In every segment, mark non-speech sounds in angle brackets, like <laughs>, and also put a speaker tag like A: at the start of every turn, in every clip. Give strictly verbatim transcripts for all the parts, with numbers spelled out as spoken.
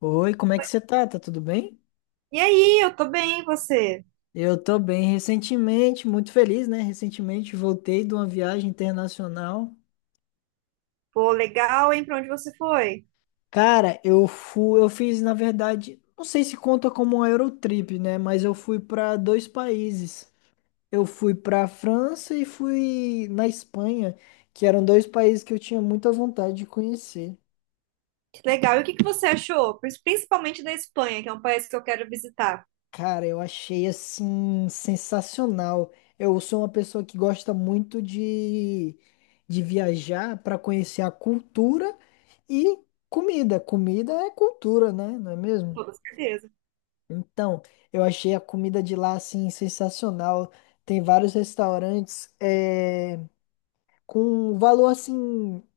A: Oi, como é que você tá? Tá tudo bem?
B: E aí, eu tô bem, e você?
A: Eu tô bem. Recentemente, muito feliz, né? Recentemente voltei de uma viagem internacional.
B: Pô, legal, hein? Pra onde você foi?
A: Cara, eu fui, eu fiz, na verdade, não sei se conta como um Eurotrip, né? Mas eu fui para dois países. Eu fui para a França e fui na Espanha, que eram dois países que eu tinha muita vontade de conhecer.
B: Que legal. E o que que você achou? Pris- Principalmente da Espanha, que é um país que eu quero visitar.
A: Cara, eu achei assim sensacional. Eu sou uma pessoa que gosta muito de, de viajar para conhecer a cultura e comida. Comida é cultura, né? Não é
B: Com
A: mesmo?
B: toda certeza.
A: Então, eu achei a comida de lá assim sensacional. Tem vários restaurantes eh, com um valor assim,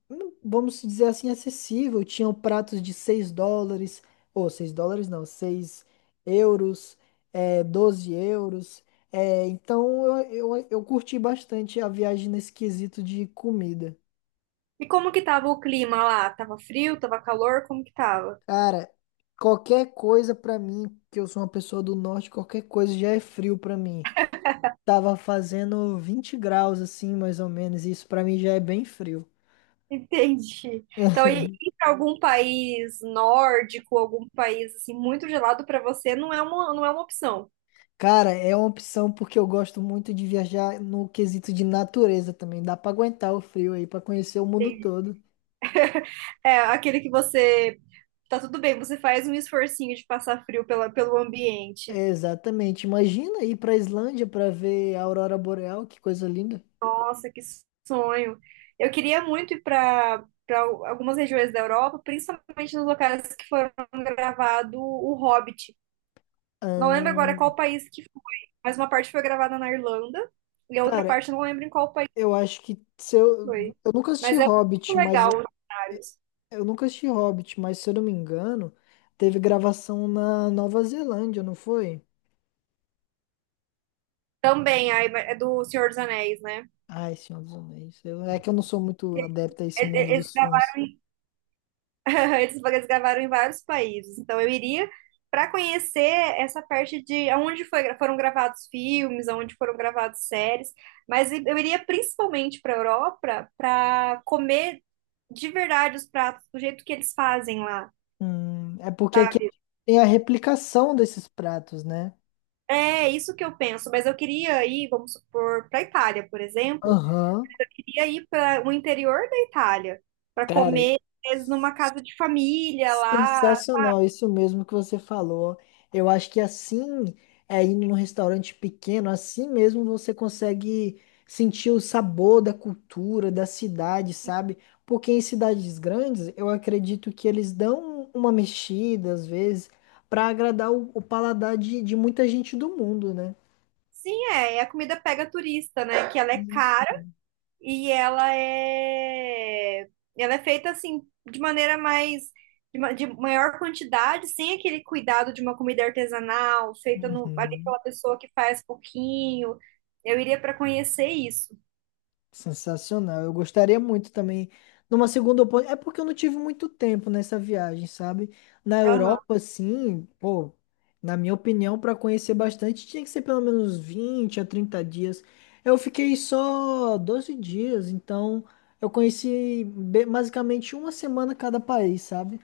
A: hum, vamos dizer assim, acessível. Tinham pratos de seis dólares, ou seis dólares não, seis euros, é, doze euros. É, então eu, eu, eu curti bastante a viagem nesse quesito de comida.
B: E como que tava o clima lá? Tava frio? Tava calor? Como que tava?
A: Cara, qualquer coisa pra mim, que eu sou uma pessoa do norte, qualquer coisa já é frio pra mim. Tava fazendo vinte graus assim, mais ou menos, e isso pra mim já é bem frio.
B: <laughs> Entendi.
A: <laughs>
B: Então, ir ir pra algum país nórdico, algum país assim muito gelado pra você não é uma, não é uma opção.
A: Cara, é uma opção porque eu gosto muito de viajar no quesito de natureza também. Dá pra aguentar o frio aí, pra conhecer o mundo
B: Entendi.
A: todo.
B: É aquele que você tá tudo bem, você faz um esforcinho de passar frio pela, pelo ambiente.
A: É, exatamente. Imagina ir pra Islândia pra ver a aurora boreal, que coisa linda.
B: Nossa, que sonho. Eu queria muito ir para para algumas regiões da Europa, principalmente nos locais que foram gravado O Hobbit. Não lembro agora
A: Ahn,
B: qual país que foi, mas uma parte foi gravada na Irlanda e a outra
A: cara,
B: parte eu não lembro em qual país
A: eu acho que se eu,
B: foi.
A: eu nunca assisti
B: Mas é muito
A: Hobbit, mas
B: legal
A: eu,
B: os cenários.
A: eu nunca assisti Hobbit, mas se eu não me engano, teve gravação na Nova Zelândia, não foi?
B: Também, aí, é do Senhor dos Anéis, né?
A: Ai, Senhor dos Anéis. Eu- é que eu não sou muito adepto a
B: É,
A: esse mundo
B: é- é-
A: dos filmes.
B: <laughs> Esses eles gravaram em vários países, então eu iria para conhecer essa parte de onde foi, foram gravados filmes, onde foram gravados séries, mas eu iria principalmente para Europa para comer de verdade os pratos do jeito que eles fazem lá,
A: Hum, é porque aqui
B: sabe?
A: tem a replicação desses pratos, né?
B: É isso que eu penso, mas eu queria ir, vamos supor, para Itália, por exemplo,
A: Aham,
B: eu queria ir para o interior da Itália para
A: cara,
B: comer às vezes, numa casa de família lá.
A: sensacional, isso mesmo que você falou. Eu acho que assim, é indo num restaurante pequeno, assim mesmo você consegue sentir o sabor da cultura, da cidade, sabe? Porque em cidades grandes, eu acredito que eles dão uma mexida, às vezes, para agradar o, o paladar de, de muita gente do mundo, né?
B: Sim, é. E a comida pega turista, né? Que ela é cara
A: Isso.
B: e ela é. Ela é feita assim, de maneira mais. De, ma- de maior quantidade, sem aquele cuidado de uma comida artesanal, feita no, ali
A: Uhum.
B: pela pessoa que faz pouquinho. Eu iria para conhecer isso.
A: Sensacional. Eu gostaria muito também de uma segunda oportunidade. É porque eu não tive muito tempo nessa viagem, sabe? Na Europa, assim, pô, na minha opinião, para conhecer bastante, tinha que ser pelo menos vinte a trinta dias. Eu fiquei só doze dias, então eu conheci be- basicamente uma semana cada país, sabe?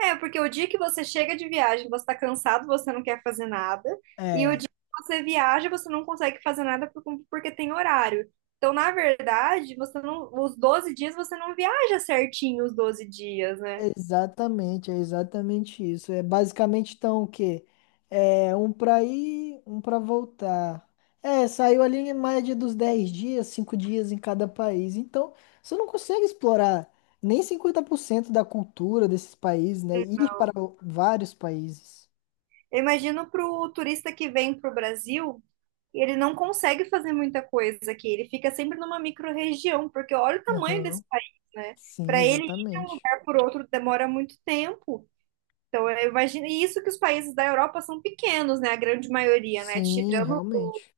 B: É, porque o dia que você chega de viagem, você tá cansado, você não quer fazer nada. E o
A: É.
B: dia que você viaja, você não consegue fazer nada por- porque tem horário. Então, na verdade, você não, os doze dias você não viaja certinho os doze dias, né?
A: Exatamente, é exatamente isso. É basicamente então o quê? É um para ir, um para voltar. É, saiu ali em média dos dez dias, cinco dias em cada país. Então, você não consegue explorar nem cinquenta por cento da cultura desses países, né? Ir para o- vários países.
B: Eu imagino pro turista que vem pro Brasil, ele não consegue fazer muita coisa aqui. Ele fica sempre numa micro-região, porque olha o tamanho desse
A: Aham.
B: país, né?
A: Sim,
B: Para ele ir de um
A: exatamente.
B: lugar por outro demora muito tempo. Então, eu imagino, e isso que os países da Europa são pequenos, né? A grande maioria, né?
A: Sim,
B: Tirando,
A: realmente.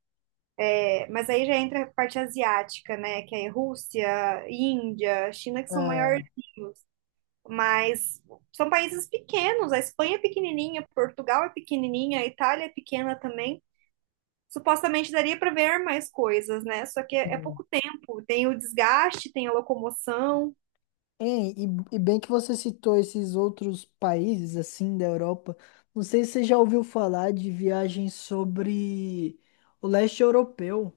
B: é, mas aí já entra a parte asiática, né? Que é Rússia, Índia, China, que são maiores,
A: É.
B: mas são países pequenos. A Espanha é pequenininha, Portugal é pequenininha, a Itália é pequena também. Supostamente daria para ver mais coisas, né? Só que é, é
A: Hum.
B: pouco tempo. Tem o desgaste, tem a locomoção.
A: Hein, e, e bem que você citou esses outros países assim da Europa. Não sei se você já ouviu falar de viagens sobre o leste europeu.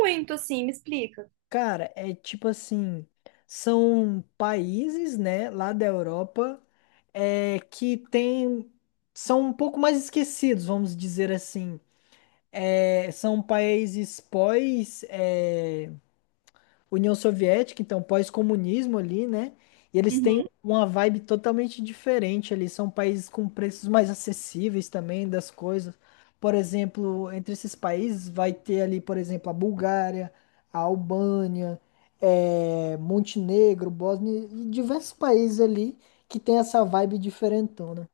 B: Muito, assim, me explica.
A: Cara, é tipo assim, são países, né, lá da Europa, é, que tem, são um pouco mais esquecidos, vamos dizer assim. É, são países pós, é, União Soviética, então pós-comunismo ali, né? E eles têm
B: Uhum.
A: uma vibe totalmente diferente ali. São países com preços mais acessíveis também das coisas. Por exemplo, entre esses países vai ter ali, por exemplo, a Bulgária, a Albânia, eh, Montenegro, Bósnia e diversos países ali que tem essa vibe diferentona,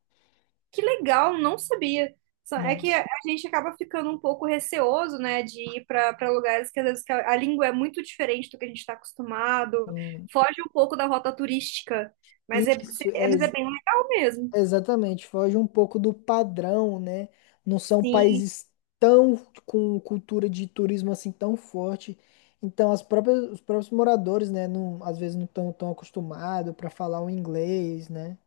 B: Que legal, não sabia. Só- É
A: né?
B: que a a gente acaba ficando um pouco receoso, né, de ir para para lugares que às vezes que a, a língua é muito diferente do que a gente está acostumado,
A: E
B: foge um pouco da rota turística, mas é,
A: isso,
B: é-
A: é,
B: mas é bem legal mesmo.
A: exatamente, foge um pouco do padrão, né? Não são
B: Sim,
A: países tão com cultura de turismo assim tão forte. Então, as próprias, os próprios moradores, né, não, às vezes não estão tão acostumados para falar o inglês, né?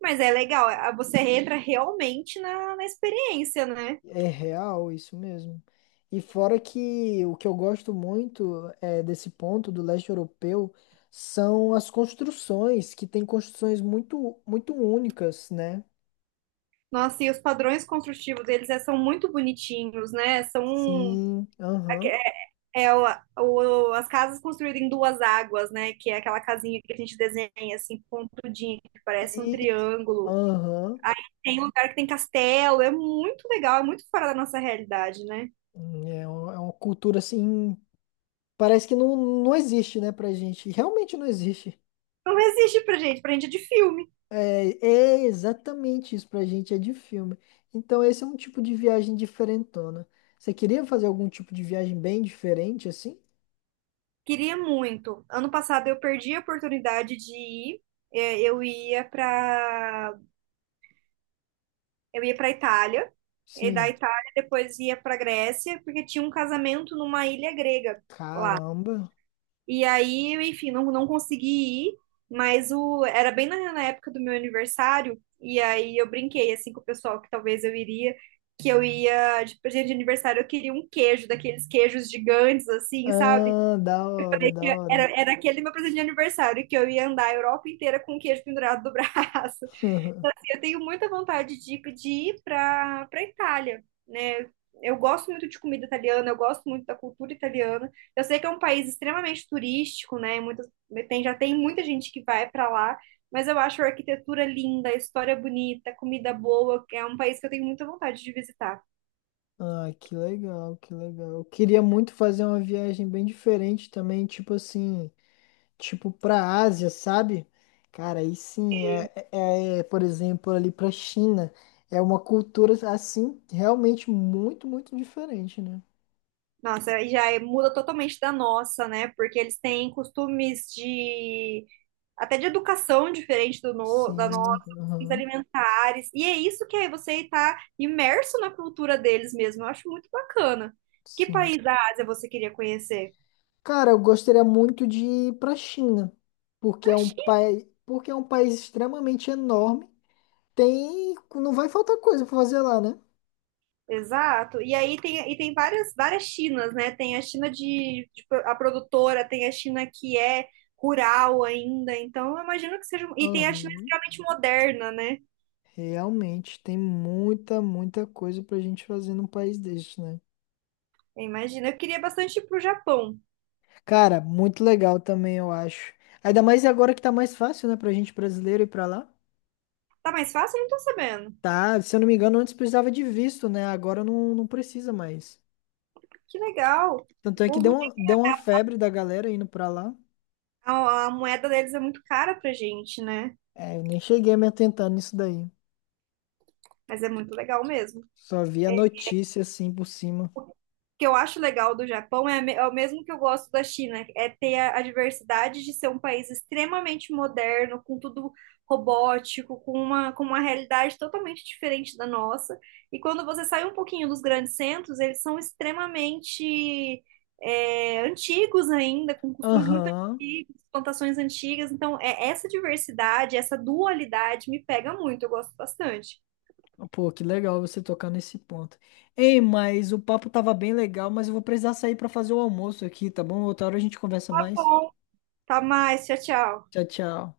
B: mas é legal, a- você entra realmente na, na experiência, né?
A: É real isso mesmo. E fora que o que eu gosto muito é, desse ponto do leste europeu são as construções, que tem construções muito, muito únicas, né?
B: Nossa, e os padrões construtivos deles é, são muito bonitinhos, né? São
A: Sim, aham.
B: é o, o- as casas construídas em duas águas, né? Que é aquela casinha que a gente desenha assim, pontudinha, que parece um
A: E,
B: triângulo.
A: aham.
B: Tem um lugar que tem castelo, é muito legal, é muito fora da nossa realidade, né?
A: Hum, é uma, é uma cultura assim, parece que não, não existe, né, pra gente. Realmente não existe.
B: Não existe pra gente, pra gente é de filme.
A: É, é exatamente isso pra gente, é de filme. Então, esse é um tipo de viagem diferentona. Você queria fazer algum tipo de viagem bem diferente, assim?
B: Queria muito. Ano passado eu perdi a oportunidade de ir. É, Eu ia pra eu ia para Itália, e da
A: Sim.
B: Itália depois ia pra Grécia, porque tinha um casamento numa ilha grega.
A: Caramba.
B: E aí, enfim, não, não consegui ir, mas o, era bem na, na época do meu aniversário, e aí eu brinquei assim com o pessoal que talvez eu iria, que eu ia de presente de aniversário, eu queria um queijo, daqueles queijos gigantes, assim, sabe?
A: Ah, da hora,
B: É
A: da
B: que
A: hora.
B: Era, era aquele meu presente de aniversário, que eu ia andar a Europa inteira com o queijo pendurado do <laughs> braço. Assim,
A: <laughs>
B: eu tenho muita vontade de, de ir para para Itália, né? Eu gosto muito de comida italiana, eu gosto muito da cultura italiana. Eu sei que é um país extremamente turístico, né? Muitas, tem, já tem muita gente que vai para lá, mas eu acho a arquitetura linda, a história bonita, a comida boa. É um país que eu tenho muita vontade de visitar.
A: Ah, que legal, que legal. Eu queria muito fazer uma viagem bem diferente também, tipo assim. Tipo pra Ásia, sabe? Cara, aí sim, é, é, é, por exemplo, ali pra China, é uma cultura assim realmente muito, muito diferente, né?
B: Nossa, aí já é- muda totalmente da nossa, né? Porque eles têm costumes de até de educação diferente do no, da
A: Sim,
B: nossa, os
A: aham,
B: alimentares. E é isso que aí você está imerso na cultura deles mesmo. Eu acho muito bacana. Que
A: sim.
B: país da Ásia você queria conhecer?
A: Cara, eu gostaria muito de ir pra China, porque é
B: A
A: um
B: China.
A: país, porque é um país extremamente enorme. Tem, não vai faltar coisa pra fazer lá, né?
B: Exato. E aí tem, e tem várias, várias Chinas, né? Tem a China de, de pro- a produtora, tem a China que é rural ainda. Então, eu imagino que seja. Um, E tem a China
A: Aham.
B: extremamente moderna, né?
A: Realmente tem muita, muita coisa pra gente fazer num país deste, né?
B: Eu imagino. Eu queria bastante ir pro Japão.
A: Cara, muito legal também, eu acho. Ainda mais agora que tá mais fácil, né, pra gente brasileiro ir pra lá.
B: Tá mais fácil? Eu não tô sabendo.
A: Tá, se eu não me engano, antes precisava de visto, né? Agora não, não precisa mais.
B: Que legal.
A: Tanto é que deu
B: O
A: uma, deu uma febre da galera indo pra lá.
B: A, a moeda deles é muito cara pra gente, né?
A: É, eu nem cheguei a me atentar nisso daí.
B: Mas é muito legal mesmo. O
A: Só vi a notícia assim por cima.
B: que eu acho legal do Japão é, me- é o mesmo que eu gosto da China, é ter a, a diversidade de ser um país extremamente moderno, com tudo robótico, com uma, com uma realidade totalmente diferente da nossa. E quando você sai um pouquinho dos grandes centros, eles são extremamente é, antigos ainda, com costumes muito
A: Aham.
B: antigos, plantações antigas. Então, é essa diversidade, essa dualidade me pega muito, eu gosto bastante.
A: Pô, que legal você tocar nesse ponto. Ei, mas o papo tava bem legal, mas eu vou precisar sair pra fazer o almoço aqui, tá bom? Outra hora a gente conversa
B: Tá
A: mais.
B: bom. Tá mais. Tchau, tchau.
A: Tchau, tchau.